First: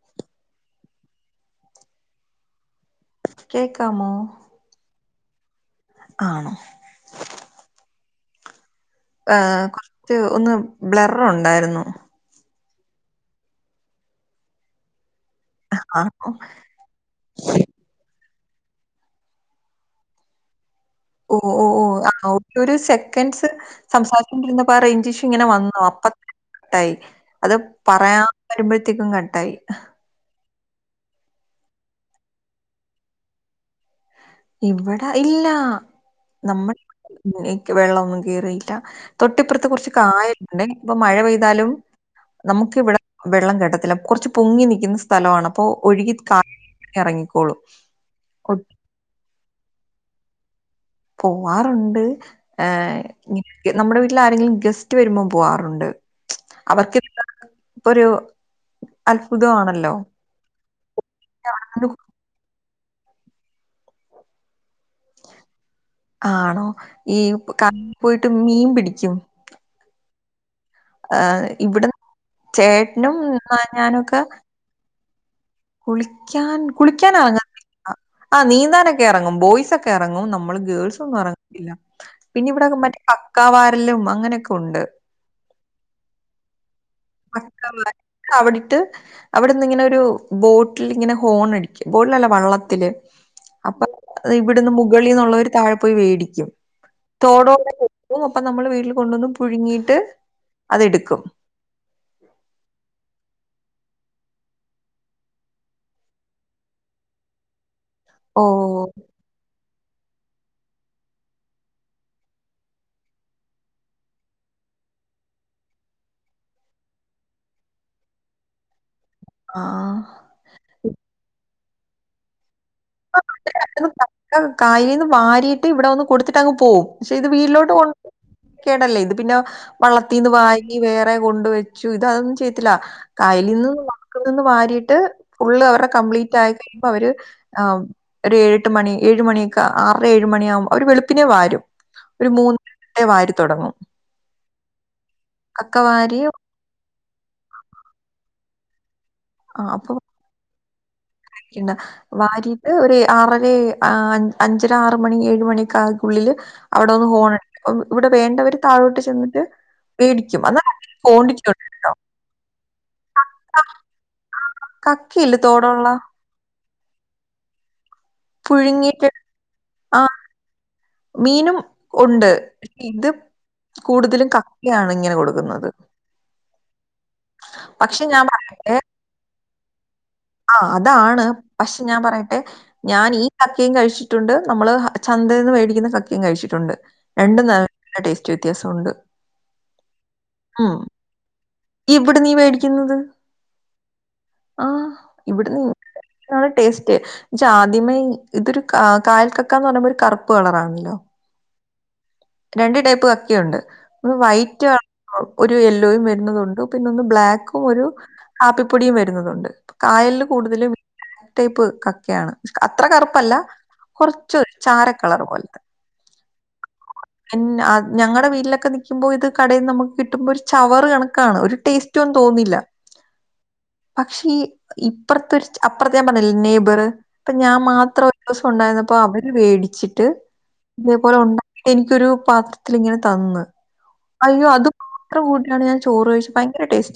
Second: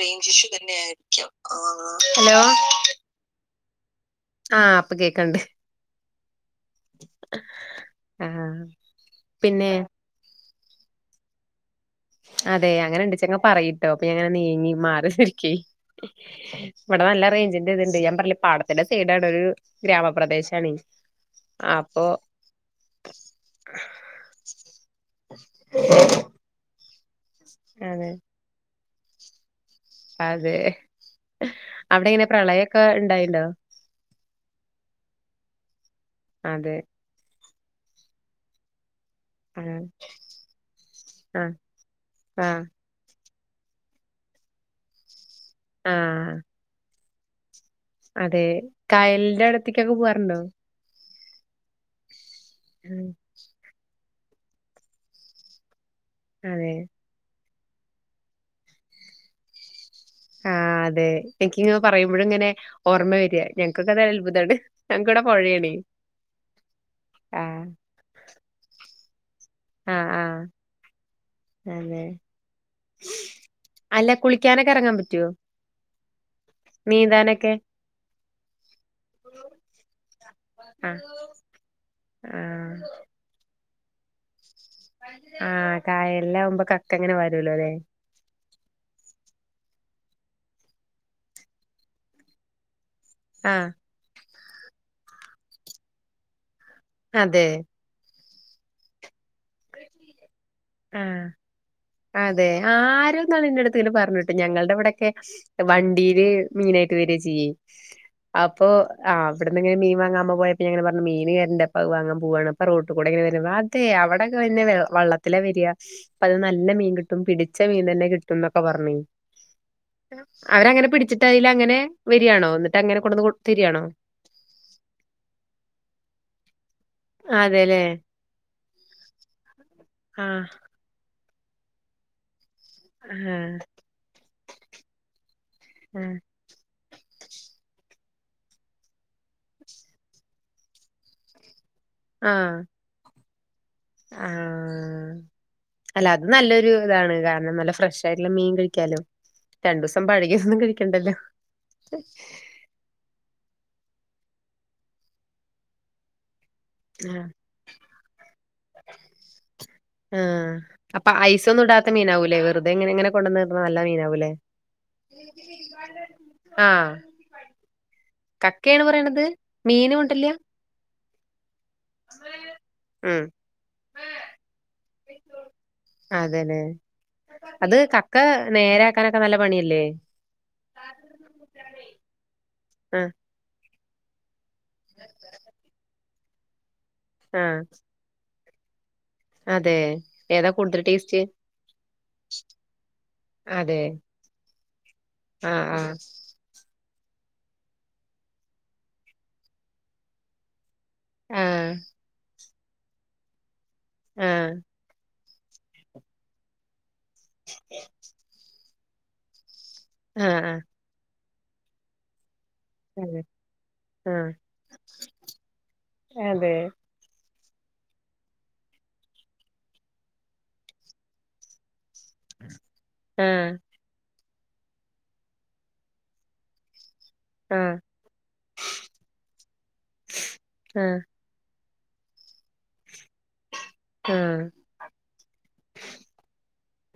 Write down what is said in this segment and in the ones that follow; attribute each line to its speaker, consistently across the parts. Speaker 1: Pine tissue തന്നെ ആരിക്കും ആ ഹലോ
Speaker 2: ചെക്ക്
Speaker 1: ആഹ് പ്പ് ഗെ കണ്ട്
Speaker 2: ആണോ
Speaker 1: ആഹ്
Speaker 2: ആഹ് കുറച്ച് ഒന്ന് ബ്ലറർ ഉണ്ടായിരുന്നു
Speaker 1: അതേ അങ്ങനെ ഉണ്ടേച്ചാൽ പറയീ ട്ടോ അപ്പോ ഇങ്ങനെ നീങ്ങി മാർ
Speaker 2: ആണോ
Speaker 1: ഇവിടെ നല്ല റേഞ്ചിന്റെ ഇത്ണ്ട് ഞാൻ പറഞി പാടത്തിന്റെ സൈടാണ് ഒരു ഗ്രാമപ്രദേശാ-
Speaker 2: ഓ ഓ ഓ ആ ഒരു ഒരു സെക്കൻഡ്സ് സംസാരിച്ചോണ്ടിരുന്നപ്പോ റേഞ്ച ഇഷു ഇങ്ങനെ വന്നോ അപ്പ കട്ടായി അത്
Speaker 1: അതെ
Speaker 2: പറയാൻ വരുമ്പോഴതി എത്തിക്കും കട്ടായി
Speaker 1: അതെ അവിടെ എങ്ങനെ പ്രളയൊക്കെ ഉണ്ടായിണ്ടോ
Speaker 2: ഇവിടെ ഇല്ലാ നമ്മൾ
Speaker 1: അതെ
Speaker 2: വെള്ളമൊന്നും കേറിയില്ല
Speaker 1: ആ
Speaker 2: തൊട്ടിപ്പുറത്ത് കുറച്ച് കായലുണ്ട് ഇപ്പൊ മഴ
Speaker 1: ആ
Speaker 2: പെയ്താലും
Speaker 1: ആ
Speaker 2: നമുക്ക് ഇവിടെ വെള്ളം കട്ടതില്ല കുറച്ച് പൊങ്ങി നൽിക്കുന്ന സ്ഥലമാണ് അപ്പൊ ഒഴുകികാ എറങ്ങിക്കോളൂ
Speaker 1: അതേ കായൽ ഇവിടെടത്തേക്കൊക്കെ പോവാറുണ്ടോ
Speaker 2: പോവും പോവാറുണ്ട് ആ
Speaker 1: ഉം,
Speaker 2: നമ്മുടെ- ട്ടിലാരെങ്കിലും ഗസ്റ്റ് വരുമ്പോ പോവാറുണ്ട് [inaudible]
Speaker 1: അതെ
Speaker 2: അവർക്ക് [unintelligible] ഇപ്പൊ ഒരു അത്ഭുത ആണല്ലോ
Speaker 1: ആ അതെ എനിക്കിങ്ങെ പറയുമ്പോഴ ഇങ്ങനെ ഓർമ്മ വര ഞങ്ങൾക്ക അത അത്ഭുതമാണ് ഞങ്ങക്കിവിടെ പൊഴയാണേ
Speaker 2: ആണോ ഈ
Speaker 1: ആഹ്
Speaker 2: കാ പോയിട്ട- [unintelligible] മീൻ പിടിക്കും
Speaker 1: ആ ആ
Speaker 2: ആർ ഇവിടെ
Speaker 1: അല്ല
Speaker 2: ചേട്ടനുംഞ്ഞഞാനൊക്കെ
Speaker 1: കുളിക്കാനൊക്കെ [inaudible]
Speaker 2: കുളിക്കാൻ കുളിക്കാന
Speaker 1: നീന്താനൊക്കെ
Speaker 2: ഇറങ്ങാതില്ല ആ നീന്താനൊക്കെ ഇറങ്ങും ബോയ്സ് ഒക്കെ ഇറങ്ങും നമ്മള്
Speaker 1: ആഹ്
Speaker 2: ഗേൾസൊന്നും ഇറങ്ങതില്ല പിന്നെ ഇവിടെക്കെ മറ്റേ കക്ക വാ രലും അങ്ങനൊക്കെ- [unintelligible]
Speaker 1: ആഹ കായലിലാവുമ്പോൾ കക്ക ഇങ്ങനെ വരോലോ ലെ
Speaker 2: അത് അവിടുന്ന് ഇങ്ങനെ ഒരു ബോട്ടിലിങ്ങനെ ഹോണടിക്ക ബോട്ടിലല്ലേ വള്ളത്തില്
Speaker 1: ആഹ്
Speaker 2: അപ്പൊ ഇവിടുന്ന് വേളിന്നുള്ളവര് താഴെ പോയി വേടിക്കും
Speaker 1: അതെ
Speaker 2: തോടോ അപ്പൊ നമ്മള് വീട്ടിൽ കൊണ്ടുന്ന്
Speaker 1: ആ അതെ [unintelligible] പറഞ്ഞിട്ട് ഞങ്ങളുടെ ഇവിടോക്കെ വണ്ടീയില് മീനായിട്ട് വരിയ ചെയ്യേ
Speaker 2: ഓ
Speaker 1: അപ്പൊ ആ അവിടെന്ന്ങ്ങനെ വങ്ങാ [unintelligible] ഞാൻ എങ്ങനെ പറഞ്ഞ് മീന്ന് കരുണ്ട് ഇപ്പ വാങ്ങാ പോവാണ് അപ്പ റോട്ട് കൂടെങ്ങനെ [unintelligible] അതെ അവിടെ [unintelligible] വള്ളത്തില വരിക [unintelligible] [unintelligible] നല്ല മീൻ കിട്ടും പിടിച്ച മീൻ തന്നെ കിട്ടും എന്നൊക്കെ പറഞ്ഞ
Speaker 2: ആഹ്
Speaker 1: അവരങ്ങനെ പിടിച്ചിട്ട് ആയില്ലങ്ങന്നെ വരിയാണോ-
Speaker 2: പ്പ [unintelligible] കൈയീന്ന് വാരിട്ട് ഇവിട വന്ന് കൊടുത്തിട്ട് അങ്ങ് പോവും പക്ഷെ ഇത് വീട്ടിലോട്ട്
Speaker 1: അതെല്ലേ
Speaker 2: കൊണ്ട് കേറ്റില്ലേ ഇത് പിന്ന
Speaker 1: ആ
Speaker 2: വള്ളത്തിന്ന് വാങ്ങി വേറെ കൊണ്ട് വെച്ചു ഇത് അതൊന്നു ചെയ് തില്ല
Speaker 1: ആ
Speaker 2: കൈലിന്നും [unintelligible] നിന്ന് വാരിട്ട് ഫുള്ള് [unintelligible] കംപ്ലീറ്റായി കഴിയുമ്പോ അവര് ആ ഒരു ഏഴ് എട്ട് മണി ഏഴ് മണിക്ക ആറ് ഏഴ് മണിയാവുമ്പോ അവര് വെളുപ്പിനെ വരും ഒരു
Speaker 1: ആ ആ
Speaker 2: മൂന്ന് [unintelligible] തുടങ്ങും
Speaker 1: ആ
Speaker 2: കക്ക
Speaker 1: അല്ല
Speaker 2: വാരി
Speaker 1: അത് നല്ലൊരു ഇതാണ് കാരണം നല്ല ഫ്രഷ് ആയിട്ടുള്ള മീൻ കഴിക്കാലോ രണ്ട് ദിവസം പഴകിയാതോന്നും കഴി ക്കെണ്ടേല്ലോ [unintelligible]
Speaker 2: വാരിട്ട് ഒരു ആറരേ എ ആ അഞ്ചര ആറ മണി ഏഴു മണിയൊക്ക ആകുള്ളില്ല് അവിടൊന്നു
Speaker 1: ആഹ്
Speaker 2: ഹോൺ അടിക്കും ഇവിടെ വേണ്ടവര് താഴോട്ട് ചെന്നിട്ട് മേടിക്കും
Speaker 1: ആഹ്
Speaker 2: അന്നാ [unintelligible]
Speaker 1: അപ്പൊ
Speaker 2: കോണ്ടിറ്റി
Speaker 1: ഐസൊന്നും
Speaker 2: ഉണ്ട്
Speaker 1: ഇടാത്ത മീനാവൂലേ വെറുതെ ഇങ്ങനെ ഇങ്ങനെ കൊണ്ടന്നിടുന്ന നല്ല മീനാവൂലേ
Speaker 2: കക്കിയില്ലേ തോടുള്ള
Speaker 1: ആ കക്കയേണ്
Speaker 2: പുഴുങ്ങിയിട്ട്
Speaker 1: പറയണത് മീന
Speaker 2: ആ
Speaker 1: ഉണ്ടല്ലേ
Speaker 2: മീനും ഉണ്ട് ഇത്
Speaker 1: ഉം
Speaker 2: കൂടുതലും കക്കയാണ് ഇങ്ങനെ കൊടുക്കുന്നത്
Speaker 1: അതെല്ലേ
Speaker 2: പക്ഷെ ഞാൻ ഏ
Speaker 1: പണില്ലേ
Speaker 2: ആ അതാണ് പക്ഷെ ഞാൻ പറയട്ടെ ഞാൻ
Speaker 1: ആഹ്
Speaker 2: ഈ കക്കയും കഴിച്ച ച്ചിട്ടുണ്ട് നമ്മള് ചന്തേന്ന് വേടിക്കുന്ന കക്കയും കഴിച്ചിട്ടുണ്ട് രണ്ടും നല്ല ടേസ് റ്റ് വെത്യാസ ഉണ്ട്
Speaker 1: അതേ ഏതാ കൂട്തൽ ടേസ്റ്റ്
Speaker 2: ഇവ്ടെ നീ വേടിക്ക്ന്നത്
Speaker 1: അതെ
Speaker 2: ആ ഇവ്ട്ന്ന് നീ
Speaker 1: ആഹ് ആഹ്
Speaker 2: [unintelligible] ന്നാണ് ടേസ് റ്റ് ജാദ്യമേ ഇതൊരു കാ കായൽ കക്കാന്ന് പറിമ്പോ ഒര് കറ്പ്പ് കളറാണല്ലോ
Speaker 1: ആഹ്
Speaker 2: രണ്ട് ടൈപ്പ് കക്കിയുണ്ട്
Speaker 1: ആഹ്
Speaker 2: വൈറ്റാ ഒരു എല്ലോയും വര്ന്നതുണ്ടുക് പിന്നൊന്ന് ബ്ലാക്കും ഒരു ഹാപ്പി പ്പൊടിയും വര്ന്നതുണ്ട് കായൽൽ
Speaker 1: ആഹ് ആഹ്
Speaker 2: കൂട്തലും ടേപ്പ് കക്കയാണ് അത്ര
Speaker 1: അതെ
Speaker 2: കറുപ്പല്ല
Speaker 1: ആഹ്
Speaker 2: കൊറച്ച് ചാരക്കളർ പോല്ത്തെ
Speaker 1: അതെ
Speaker 2: പിന്നെ ഞങ്ങടെ വീട്ടിലൊക്കെ നിക്കുമ്പോൾ ഇത് കടെന്ന് നമുക്ക് കിട്ടുമ്പോ ഒരു ചവർ കണക്കാണ് ഒരു ടേസ്റ്റ് റ്റുംതോന്നില്ല
Speaker 1: ആഹ്
Speaker 2: പറ്റൊ ക്ഷീ ഇപ്പറത്തെ അപ്പുറത്തെ ഞാ പറഞ്ഞില്ല നെബർ അപ്പൊ ഞാൻ
Speaker 1: ആഹ്
Speaker 2: മാത്രം ഒരു ദിവസം ഉണ്ടായിരുന്നപ്പ അവര് മേടിച്ചിട്ട്
Speaker 1: ആഹ്
Speaker 2: ഇതേപോലെ ഉണ്ടാ- എനിക്കൊരു പാത്രത്തിലിങ്ങനെ തന്ന്
Speaker 1: ആഹ്
Speaker 2: അയ്യോ അത് ത്ര കൂടിയാണ് ഞാൻ ചോറ് കഴിച്ചേ ഭയ് ങ്കര ടേസ്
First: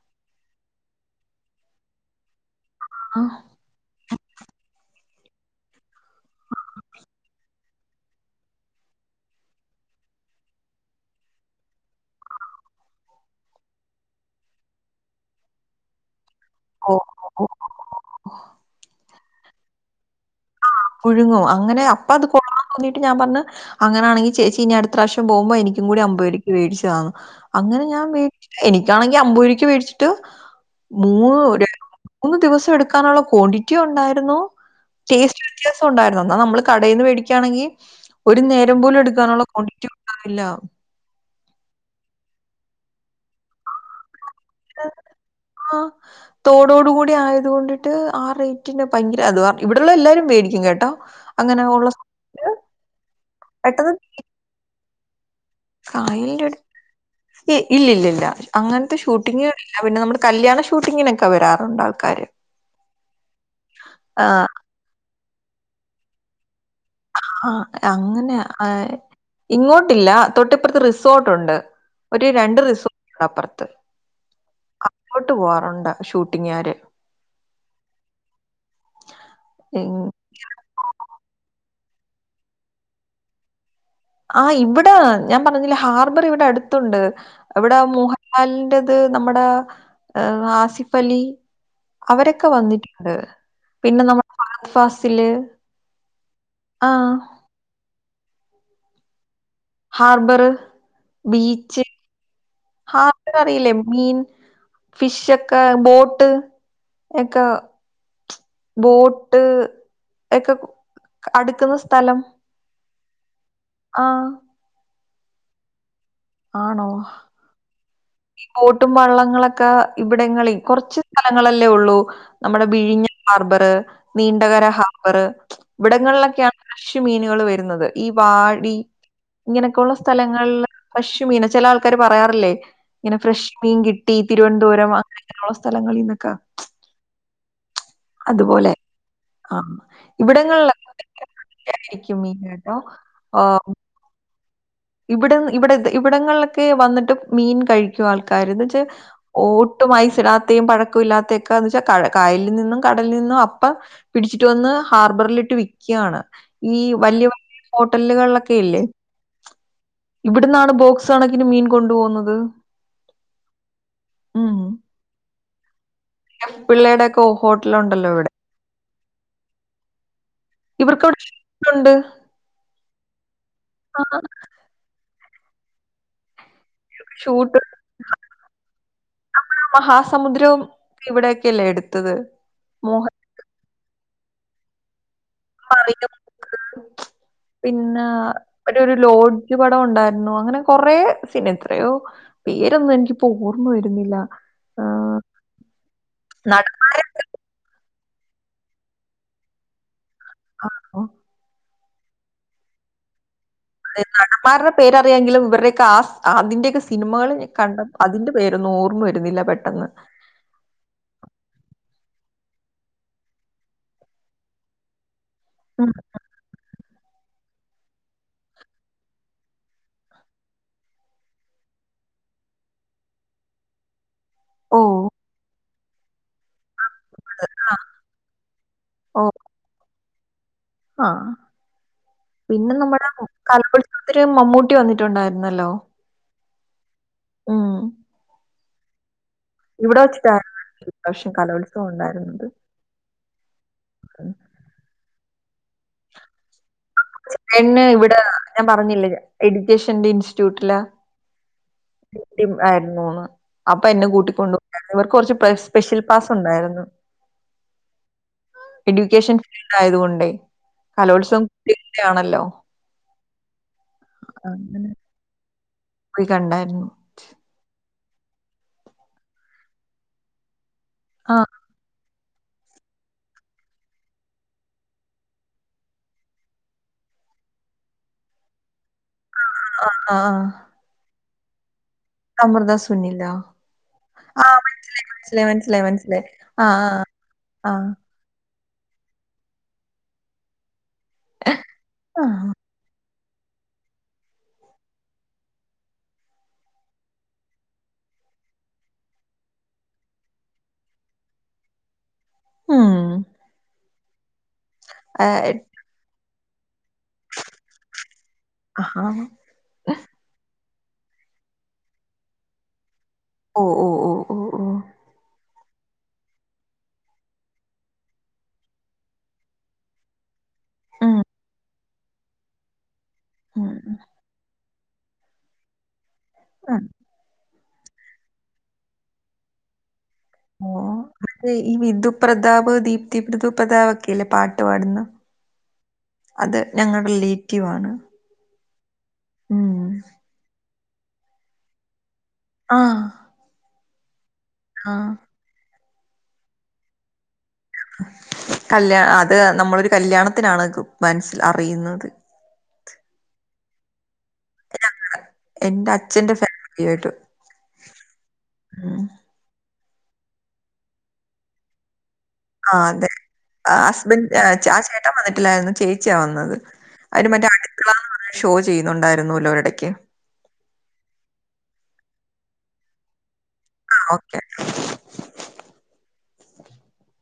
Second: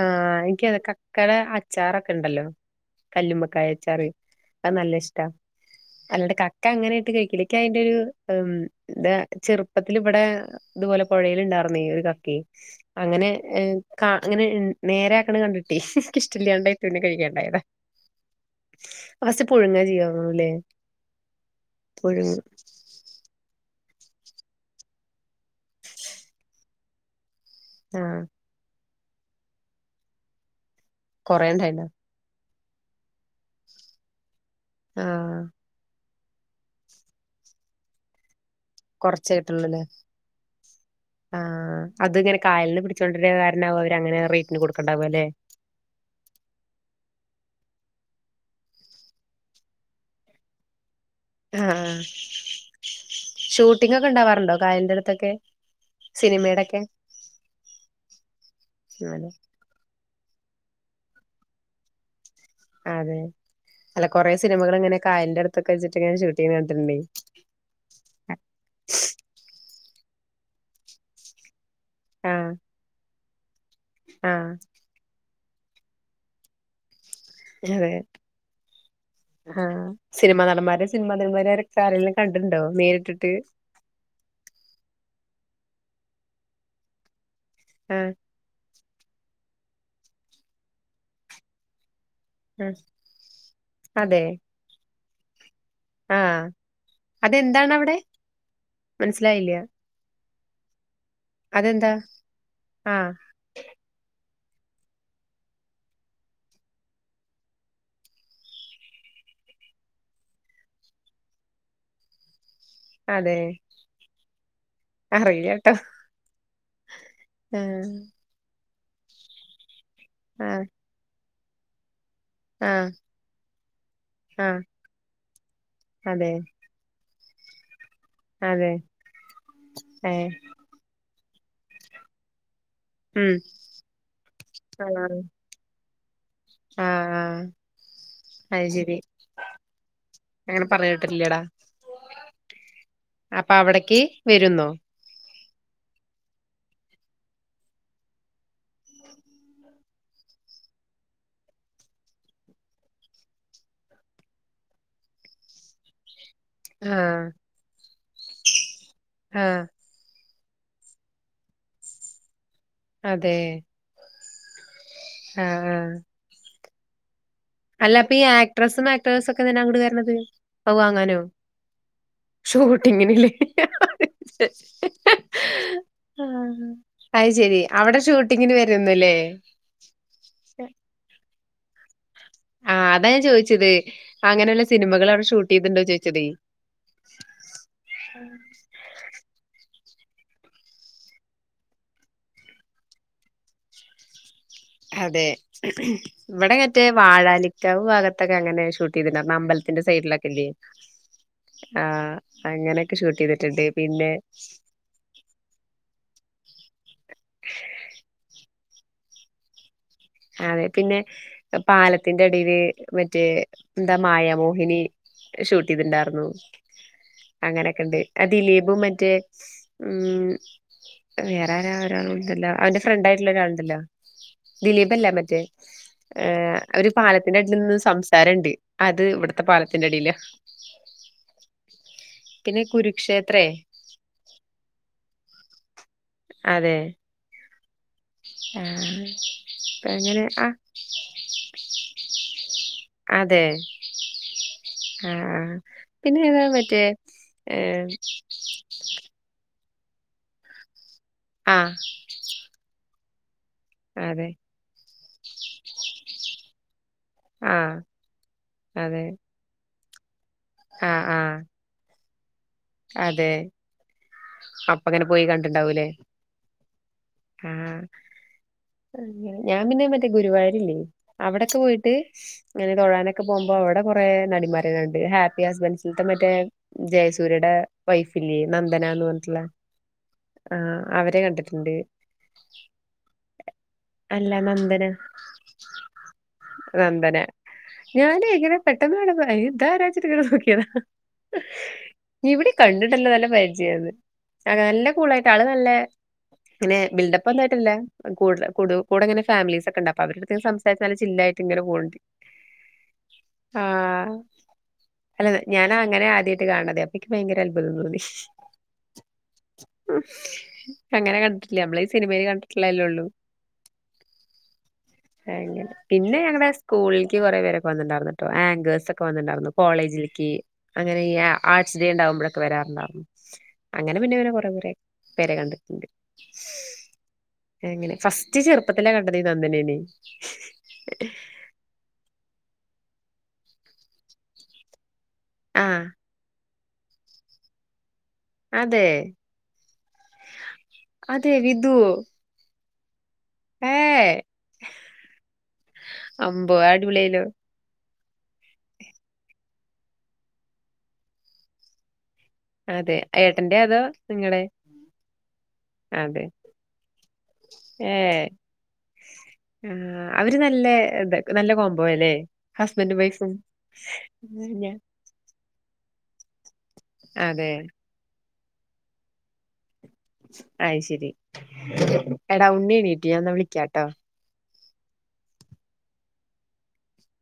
Speaker 1: ആ എനിക്കു അതെ കക്കടെ അ ചാറൊക്കെ ഉണ്ടല്ലോ.
Speaker 2: ആഹ്.
Speaker 1: കല്ലുമ്മക്കായ അച്ചാർ. അത് നല്ല ഇഷ് ട്ടാ... അല്ലാടെ കക്ക അങ്ങനെയായിട്ട് കഴിക്കു ലേ ക്കയിന്റെ ഒരു ദാ ചെറുപ്പത്തിൽ ഇവിടെ ഇതുപോലെ പുഴയിൽ ഉണ്ടായിർന്നേ ഒരു കക്കേ അങ്ങനെ കാ ങ്ങനെ നേരെ ആക്ണത് കണ്ടിട്ടേ ഇക്ക് ഇഷ്ടല്ലാണ്ടായി പിന്നെ
Speaker 2: ഓഹ് ഓഹ്.
Speaker 1: കഴിക്കണ്ടായതാ. ഫസ്റ്റ് പുഴുങ്ങാ ചെയ്യാ തോന്നുണൂ ലേ..
Speaker 2: ആഹ് പുഴുങ്ങും. അങ്ങനെ അപ്പ അത് കൊള്ളാം തോന്നീട്ട് ഞാൻ പറഞ്ഞ് അങ്ങനാണെങ്കിൽ ചേച്ചി ഇനി അടുത്ത പ്രാവശ്യം പോവുമ്പോ എനിക്കും കൂടി അമ്പത് രൂപക്ക് മേടിച്ച് താ ന്ന്. അങ്ങനെ ഞാൻ
Speaker 1: ആഹ്
Speaker 2: വീട്ട്ൽ എനി എനിക്കാണെങ്കിൽ അമ്പത് രൂപക്ക് വേടിച്ചിട്ട് മൂന്ന്
Speaker 1: കൊറേ
Speaker 2: ഒരു
Speaker 1: ഇണ്ടായിണ്ടാ
Speaker 2: മൂന്ന് ദിവസം എടുക്കാനുള്ള ക്വാണ്ടിറ്റി ഉണ്ടായിരുന്നു
Speaker 1: ആ
Speaker 2: ടേസ്റ്റ് വ്യത്യാസം ഉണ്ടായിരുന്നു എന്ന് നമ്മൾ കടയിൽ നിന്ന് മേടിക്കയാണെങ്കിൽ ഒരു നേര രം പോലും എടുക്കാനുള്ള ക്വാണ്ടിറ്റി ഉണ്ടാവില്ല
Speaker 1: ആഹ അത് ഇങ്ങനെ കായലിൽ പിടിച്ചോണ്ട് കാരണമാവും അവര് അങ്ങനെ റേ
Speaker 2: ആ തോടോട കൂടി ആയതുകൊണ്ട് ണ്ട് ആ റേറ്റിന് ഭയങ്കര അഥവാ ഇവിടെള്ള എല്ലാരും മേടിക്കും കേട്ടോ അങ്ങനെ ഉള്ള
Speaker 1: ആഹ
Speaker 2: സമയത്ത് പെട്ടെന്ന്
Speaker 1: ഷൂട്ടിംഗ് ഒക്കെ ഉണ്ടാവാറുണ്ടോ കായലിന്റെ അടുത്ത് ത്തക്കെ
Speaker 2: കായലിന്റെ അടുത്ത് ഇല്ലില്ല അങ്ങനത്തെ
Speaker 1: അതെ
Speaker 2: ഷൂട്ടിങ്ങകൾ ഇല്ല പിന്നെ നമ്മുടെ കല്യാണ ഷൂട്ടിങ്ങിനൊക്കെ വരാറുണ്ട് ആൾക്കാര്
Speaker 1: അതെ അല്ല കൊറേ
Speaker 2: ആഹ്
Speaker 1: സിനിമകൾ അങ്ങനെ ഒക്കെ കായലിന്റെ അടുത്തൊക്കെ വെച്ചിട്ട് ഇങ്ങനെ ഷൂട്ട് ചെയ്യുന്നത് ക
Speaker 2: ആ അങ്ങനെ ഇങ്ങോട്ട് ഇല്ല തൊട്ടിപ്പുറത്ത് റിസോർട്ട് ഉണ്ട് ഒരു രണ്ട് റിസോ അപ്പുറത്ത്
Speaker 1: ആഹ
Speaker 2: അങ്ങോട്ട് പോവാറുണ്ട് ഷൂട്ടിംങാകാര്
Speaker 1: അതെ ആഹ
Speaker 2: ഉം
Speaker 1: സിനിമ നടന്മാരെ സിനിമാ നടിന്മാരെ സാരല്ലാം കണ്ടിട്ടുണ്ടോ നേരിട്ടിട്ട്
Speaker 2: ആ ഇവിടെ ഞാൻ പറഞ്ഞില്ല ഹാർബർ ഇവിടെ അടുത്തണ്ട് അവിടെ
Speaker 1: ആഹ്
Speaker 2: മോഹൻലാലിന്റെ അത് നമ്മുടെ ആസിഫ് അലി അവരൊക്കെ
Speaker 1: ആഹ്
Speaker 2: വന്നിട്ടുണ്ട് പിന്നെ നമ്മ് ഫഹദ് ഫാസിൽ ചില്
Speaker 1: ആഹ അതെന്താണ് അവിടെ മനസിലായില്ല
Speaker 2: ഹാർബർ ബീച്ച് ആ
Speaker 1: ആഹ്
Speaker 2: ഹാർബർ അറിയില്ലേ മീൻ ഫിഷ് ഒക്കെ ബോട്ട് ഒക്കെ ബോട്ട് ഒക്കെ അടുക്കുന്ന സ്ഥലം
Speaker 1: അതെ
Speaker 2: ആ
Speaker 1: അറിയാ ട്ടോ
Speaker 2: ആണോ ബോട്ടും വള്ളങ്ങളൊക്കെ ഇവിടങ്ങളിൽ
Speaker 1: ആഹ്
Speaker 2: കൊറച്ച് സ്ഥലങ്ങളല്ലേ ഉള്ളൂ നമ്മുടെ
Speaker 1: ആഹ്
Speaker 2: വിഴിഞ്ഞ ഹാർബറ്
Speaker 1: ആഹ്
Speaker 2: നീണ്ടകര ഹാർബറ്
Speaker 1: അതെ
Speaker 2: ഇവിടങ്ങളിലൊക്കെയാണ് ഫ്രഷ് മീൻ ങ്ങള് വരുന്നത് ഈ
Speaker 1: അതെ
Speaker 2: വാടി ഇങ്ങനൊക്കെ ഉള്ള
Speaker 1: ഏഹ്
Speaker 2: സ്ഥലങ്ങളില് ഫ്രഷ് മീനാ ചേല ആൾക്കാര് പറയാറില്ലേ ഇങ്ങനെ
Speaker 1: ഉം
Speaker 2: ഫ്രഷ്മീൻ കിട്ടി തിരുവനന്തപുരം
Speaker 1: ആഹ്
Speaker 2: അങ്ങനെയുള്ള സ്ഥ ലങ്ങളിൽന്നൊക്ക
Speaker 1: ആഹ് അത്
Speaker 2: അതുപോലെ
Speaker 1: ശരി
Speaker 2: ആ
Speaker 1: അങ്ങനെ
Speaker 2: ഇവിടങ്ങളില്
Speaker 1: പറഞ്ഞ് കേട്ടിട്ടില്ലടാ
Speaker 2: [inaudible] ആയിരിക്കും മീനുട്ടോ ഓ
Speaker 1: അപ്പൊ അവിടേക്ക് വരുന്നോ
Speaker 2: ഇവിടെ ഇവിടെ ഇവിടങ്ങളിലൊക്കെ വന്നിട്ട് മീൻ കഴിക്കും ആൾക്കാര് എന്ന് വെച്ചാ ഓട്ടും ഐസ് ഇടാത്തെയും പഴക്കോ ഇല്ലാത്തെയൊക്കെ എന്ന് വെച്ചാൽ കായലിൽ നിന്നും കടലിൽ നിന്നും അപ്പം പിടിച്ചിട്ട് വന്ന് ഹാർബറിലിട്ട് വിക്കയാണ് ഈ വലിയ
Speaker 1: ആഹ്
Speaker 2: വലിയ ഹോ ട്ടലുകളൊക്കെ ഇല്ലേ
Speaker 1: ആ
Speaker 2: ഇവിടുന്നാണ് ബോക്സ് കണക്കിന് മീൻ കൊണ്ടു പോകുന്നത്
Speaker 1: അതെ ആ ആ
Speaker 2: പിള്ളേടെക്ക്
Speaker 1: അല്ല അപ്പ ഈ ആക്ട്രസ്സും ആക്ടേഴ്സും ഒക്കെ എന്തിനാ അങ്ങട് കേറണത്? അത് വാങ്ങനോ
Speaker 2: ഇവർക്കവിടെ ഷൂട്ടുണ്ട്.
Speaker 1: ഷൂട്ടിങ്ങിനില്ലേ?
Speaker 2: ആ
Speaker 1: ആ അയ്
Speaker 2: ഷൂട്ട്
Speaker 1: ശെരി. അവിടെ ഷൂട്ടിങ്ങിന് വരൂംന്നില്ലേ?
Speaker 2: ക്കയല്ലേ എടുത്തത്.
Speaker 1: ആ അതാ
Speaker 2: മോഹൻ
Speaker 1: ഞാൻ ചോദിച്ചത്. അങ്ങനെയുള്ള സിനിമകൾ അവടെ ഷൂ
Speaker 2: മറിയം മുക്ക് പിന്നെ ഒരു ഒരു ലോഡ്ജ് പടം ഉണ്ടായി രുന്നു. അങ്ങനെ കൊറേ സിനി [unintelligible] എത്രയോ പേരൊന്നും എനിക്കിപ്പോ ഓർമ്മ വരുന്നില്ല ആഹ്
Speaker 1: അതെ. ഇവിടെ മറ്റേ
Speaker 2: നടന്മാരാണോ
Speaker 1: വാഴാലിക്കാവ് ഭാഗ ത്ത്ക്കങ്ങനെയാ ഷൂട്ടെയ്തിരുന്നെ. അന്നമ്പലത്തിന്റെ സൈഡില് ക്കെയില്ലേ? ആ അങ്ങനെയൊക്കെ ഷൂട്ട് ചെയ്തി
Speaker 2: [unintelligible] നടന്മാരുടെ പേര് അറിയാങ്കിലും ഇവരുടെ ഒക്കെ ആസ് അതിന്റെയൊക്കെ സിനിമകള് കണ്ട അതിന്റെ പേ [unintelligible] ഓർമ വരുന്നില്ല പെട്ടെന്ന്
Speaker 1: അതെ. പിന്നെ പാലത്തിന്റെ അടിയില് മറ്റേ എന്താ മായമോഹിനി. ഷൂട്ട്
Speaker 2: ഉം.
Speaker 1: ചെയ്തിണ്ടാർന്നു. അങ്ങനെക്കെ ഉണ്ട് ആ ദിലീപും മറ്റേ മ്ഹ് വേറാരാ ഒരാളുണ്ടല്ലോ അവൻ്റെ ഫ്രണ്ടായിട്ടുള്ള ഒരാളുണ്ടല്ലോ
Speaker 2: ഓ
Speaker 1: [unintelligible] ഏഹ് ഒരു പാലത്തിന്റെ
Speaker 2: അത്.
Speaker 1: അടീല് നിന്ന് സംസാരം ഇണ്ട്. അത്
Speaker 2: ഓ
Speaker 1: ഇവിടുത്തെ പാലത്തിന്റെ അടിയില
Speaker 2: ആ പിന്നെ നമ്മടെ മുക്കാൽ [unintelligible] മമ്മൂട്ടി [unintelligible] റ്റുണ്ടായിരുന്നല്ലോ.
Speaker 1: അതെ ആഹ് ഇപ്പൊ
Speaker 2: ഇവിടെ
Speaker 1: അങ്ങനെ ആഹ്
Speaker 2: വെച്ചിട്ടായിരുന്നു ഇപ്രാവിശ്യം കലോത്സവം ഉണ്ടായിരുന്നത്.
Speaker 1: അതെ ആഹ് പിന്നെ ഏതാ [unintelligible]
Speaker 2: [unintelligible]
Speaker 1: ഏഹ്
Speaker 2: ഇവിടെ ഞാൻ പറഞ്ഞില്ലേ എടീ ജിഷൻ്റെ ഇൻസ്റ്റിറ്റ്യൂട്ടിലാ
Speaker 1: ആഹ്
Speaker 2: ഡൂട്ടി ആയിരുന്നൂ ന്ന് അപ്പൊ എന്നെ
Speaker 1: അതെ
Speaker 2: കൂട്ടിക്കൊണ്ട് [unintelligible] ഇവർക്ക് കുറച്ച് പേസ് സ്പെഷ്യൽ ക്ലാസ്സ് ഉണ്ടായിരുന്നു.
Speaker 1: ആഹ് അതെ
Speaker 2: എഡ്യൂക്കേഷൻ ആയതുകൊണ്ടേ
Speaker 1: ആഹ് ആഹ്
Speaker 2: [unintelligible] ആണല്ലോ
Speaker 1: അതെ
Speaker 2: അങ്ങനെ
Speaker 1: അപ്പങ്ങനെ പോയി കൺ
Speaker 2: പോയി കണ്ടായിരുന്നു.
Speaker 1: ആഹ് ഞാൻ പിന്നെ മറ്റേ ഗുരുവായൂരില്ലേ
Speaker 2: ആ
Speaker 1: അവിടെ ഒക്കെ പോയിട്ട്. അങ്ങനെ തൊഴാനൊക്കെ പോകുമ്പോ അവിടെ കൊറെ നടിമാരെ കണ്ട്, ഹാപ്പി ഹുസ്ബൻഡ്സിന്റെ മറ്റേ ജയസൂര്യയുടെ വൈഫ്‌ ഇല്ലേ. ധന എന്ന് പറഞ്ഞിട്ട് ഉള്ള
Speaker 2: ആ
Speaker 1: ആഹ് അവരെ കണ്ടു. ഉണ്ട്
Speaker 2: സമൃത സുനിലോ,
Speaker 1: അല്ല
Speaker 2: ആഹ്
Speaker 1: നന്ദന
Speaker 2: മനസിലായി മനസിലായി മനസിലായി മനസിലായി ആഹ്
Speaker 1: നന്ദന
Speaker 2: ആഹ് ആഹ്.
Speaker 1: ഞാന് ഇങ്ങനെ പെട്ടെന്ന് വേണേൽ പറയാം, ഇതാരാ ചെറുക്കനെ നോക്കിയതാ.
Speaker 2: ആ
Speaker 1: എവിടെയോ കണ്ടിട്ടില്ലല്ലോ? ബജി അത്, നല്ല കൂൾ ആയിട്ട് ആള് നല്ല. പിന്നെ ബിൽഡപ്പ് ഒന്നായിട്ടിയല്ല കൂടുതൽ കൂടെ കൂടെ ഇങ്ങനെ ഫാമിലീസ് ഒക്കെ ഉണ്ട്, അപ്പൊ അവരുടെ എടുത്ത് സംസാരിച്ച് അങ്ങനെ ചില്ലായിട്ട് ഇങ്ങനെ പോവുണ്ട്,
Speaker 2: ഉം
Speaker 1: ആഹ്.
Speaker 2: ഏ,
Speaker 1: അല്ല ഞാൻ അങ്ങനെ ആദ്യം ആയിട്ട്. കാണത്തെ എനിക്ക് ഭയങ്കര അത്ഭുതം തോന്നി
Speaker 2: ആഹാ
Speaker 1: അങ്ങനെ കണ്ട് ഇല്ല നമ്മള് ഈ സിനിമയിൽ കണ്ടിട്ടില്ലേയെള്ളു
Speaker 2: ഓ ഓ ഓ ഓ ഓ
Speaker 1: അങ്ങനെ പിന്നെ ഞങ്ങടെ സ്കൂളിലേക്ക് കുറെപേരൊക്കെ വന്നിട്ടുണ്ടാരുന്നു കേട്ടോ ആങ്കേഴ്സ് ഒക്കെ വന്നിട്ടു ണ്ടായിരുന്നു കോളേജിലേക്ക് അങ്ങനെ ഈ
Speaker 2: ഉം
Speaker 1: ആർട്സ് ഡേ ഉണ്ടാവുമ്പോഴൊക്കെ വരാറുണ്ട്
Speaker 2: ഉം
Speaker 1: അങ്ങനെ പിന്നെയൊരു കുറെ കുറെ പേരെ കണ്ടിട്ടുണ്ട്
Speaker 2: ആ
Speaker 1: എങ്ങനെ ഫസ്റ്റ് ചെറുപ്പത്തിലാ കണ്ടത് നന്ദനേനെ
Speaker 2: ഓ അതെ ഈ വിധു പ്രതാപ് ഇപ്പൊ ദീപ്തിവിധു പ്രതാപ് ഒക്കെല്ലേ പാട്ട് പാടുന്ന
Speaker 1: ആ
Speaker 2: അത് ഞങ്ങളുടെ റിലേറ്റീവ് ആണ്.
Speaker 1: അതെ
Speaker 2: ഉം
Speaker 1: അതെ വിധു
Speaker 2: ആ
Speaker 1: ഏ
Speaker 2: ആ
Speaker 1: അമ്പോ അടിപൊളിയായല്ലോ
Speaker 2: കല്യാ അത് നമ്മളൊരു കല്യാണത്തിനാണ് മനസിൽ അറിയുന്നത്.
Speaker 1: അതെ ഏട്ടന്റെ അതോ നിങ്ങളെ
Speaker 2: എന്റെ
Speaker 1: അതെ
Speaker 2: അച്ഛന്റെ ഫാമിലി ആയിട്ട്
Speaker 1: ഏ
Speaker 2: ഉം
Speaker 1: ആ അവര് നല്ല നല്ല കോമ്പോ അല്ലേ
Speaker 2: ആ അതെ ഹസ്ബൻഡ് ആ ചേട്ടൻ വന്നിട്ടി ല്ലായിരുന്നു ചേച്ചിയാ വന്നത് അവര് മറ്റേ
Speaker 1: അതെ
Speaker 2: അടുക്കളാന്നു പറ ഷോ ചെയ്യുന്നുണ്ടായിരുന്നുല്ലോ ഒരിടയ്ക്ക്
Speaker 1: അതു ശരി എടാ ഉണ്ണി എണീട്ട് ഞാൻ എന്നാ വിളി ക്കാട്ടോ
Speaker 2: [unintelligible]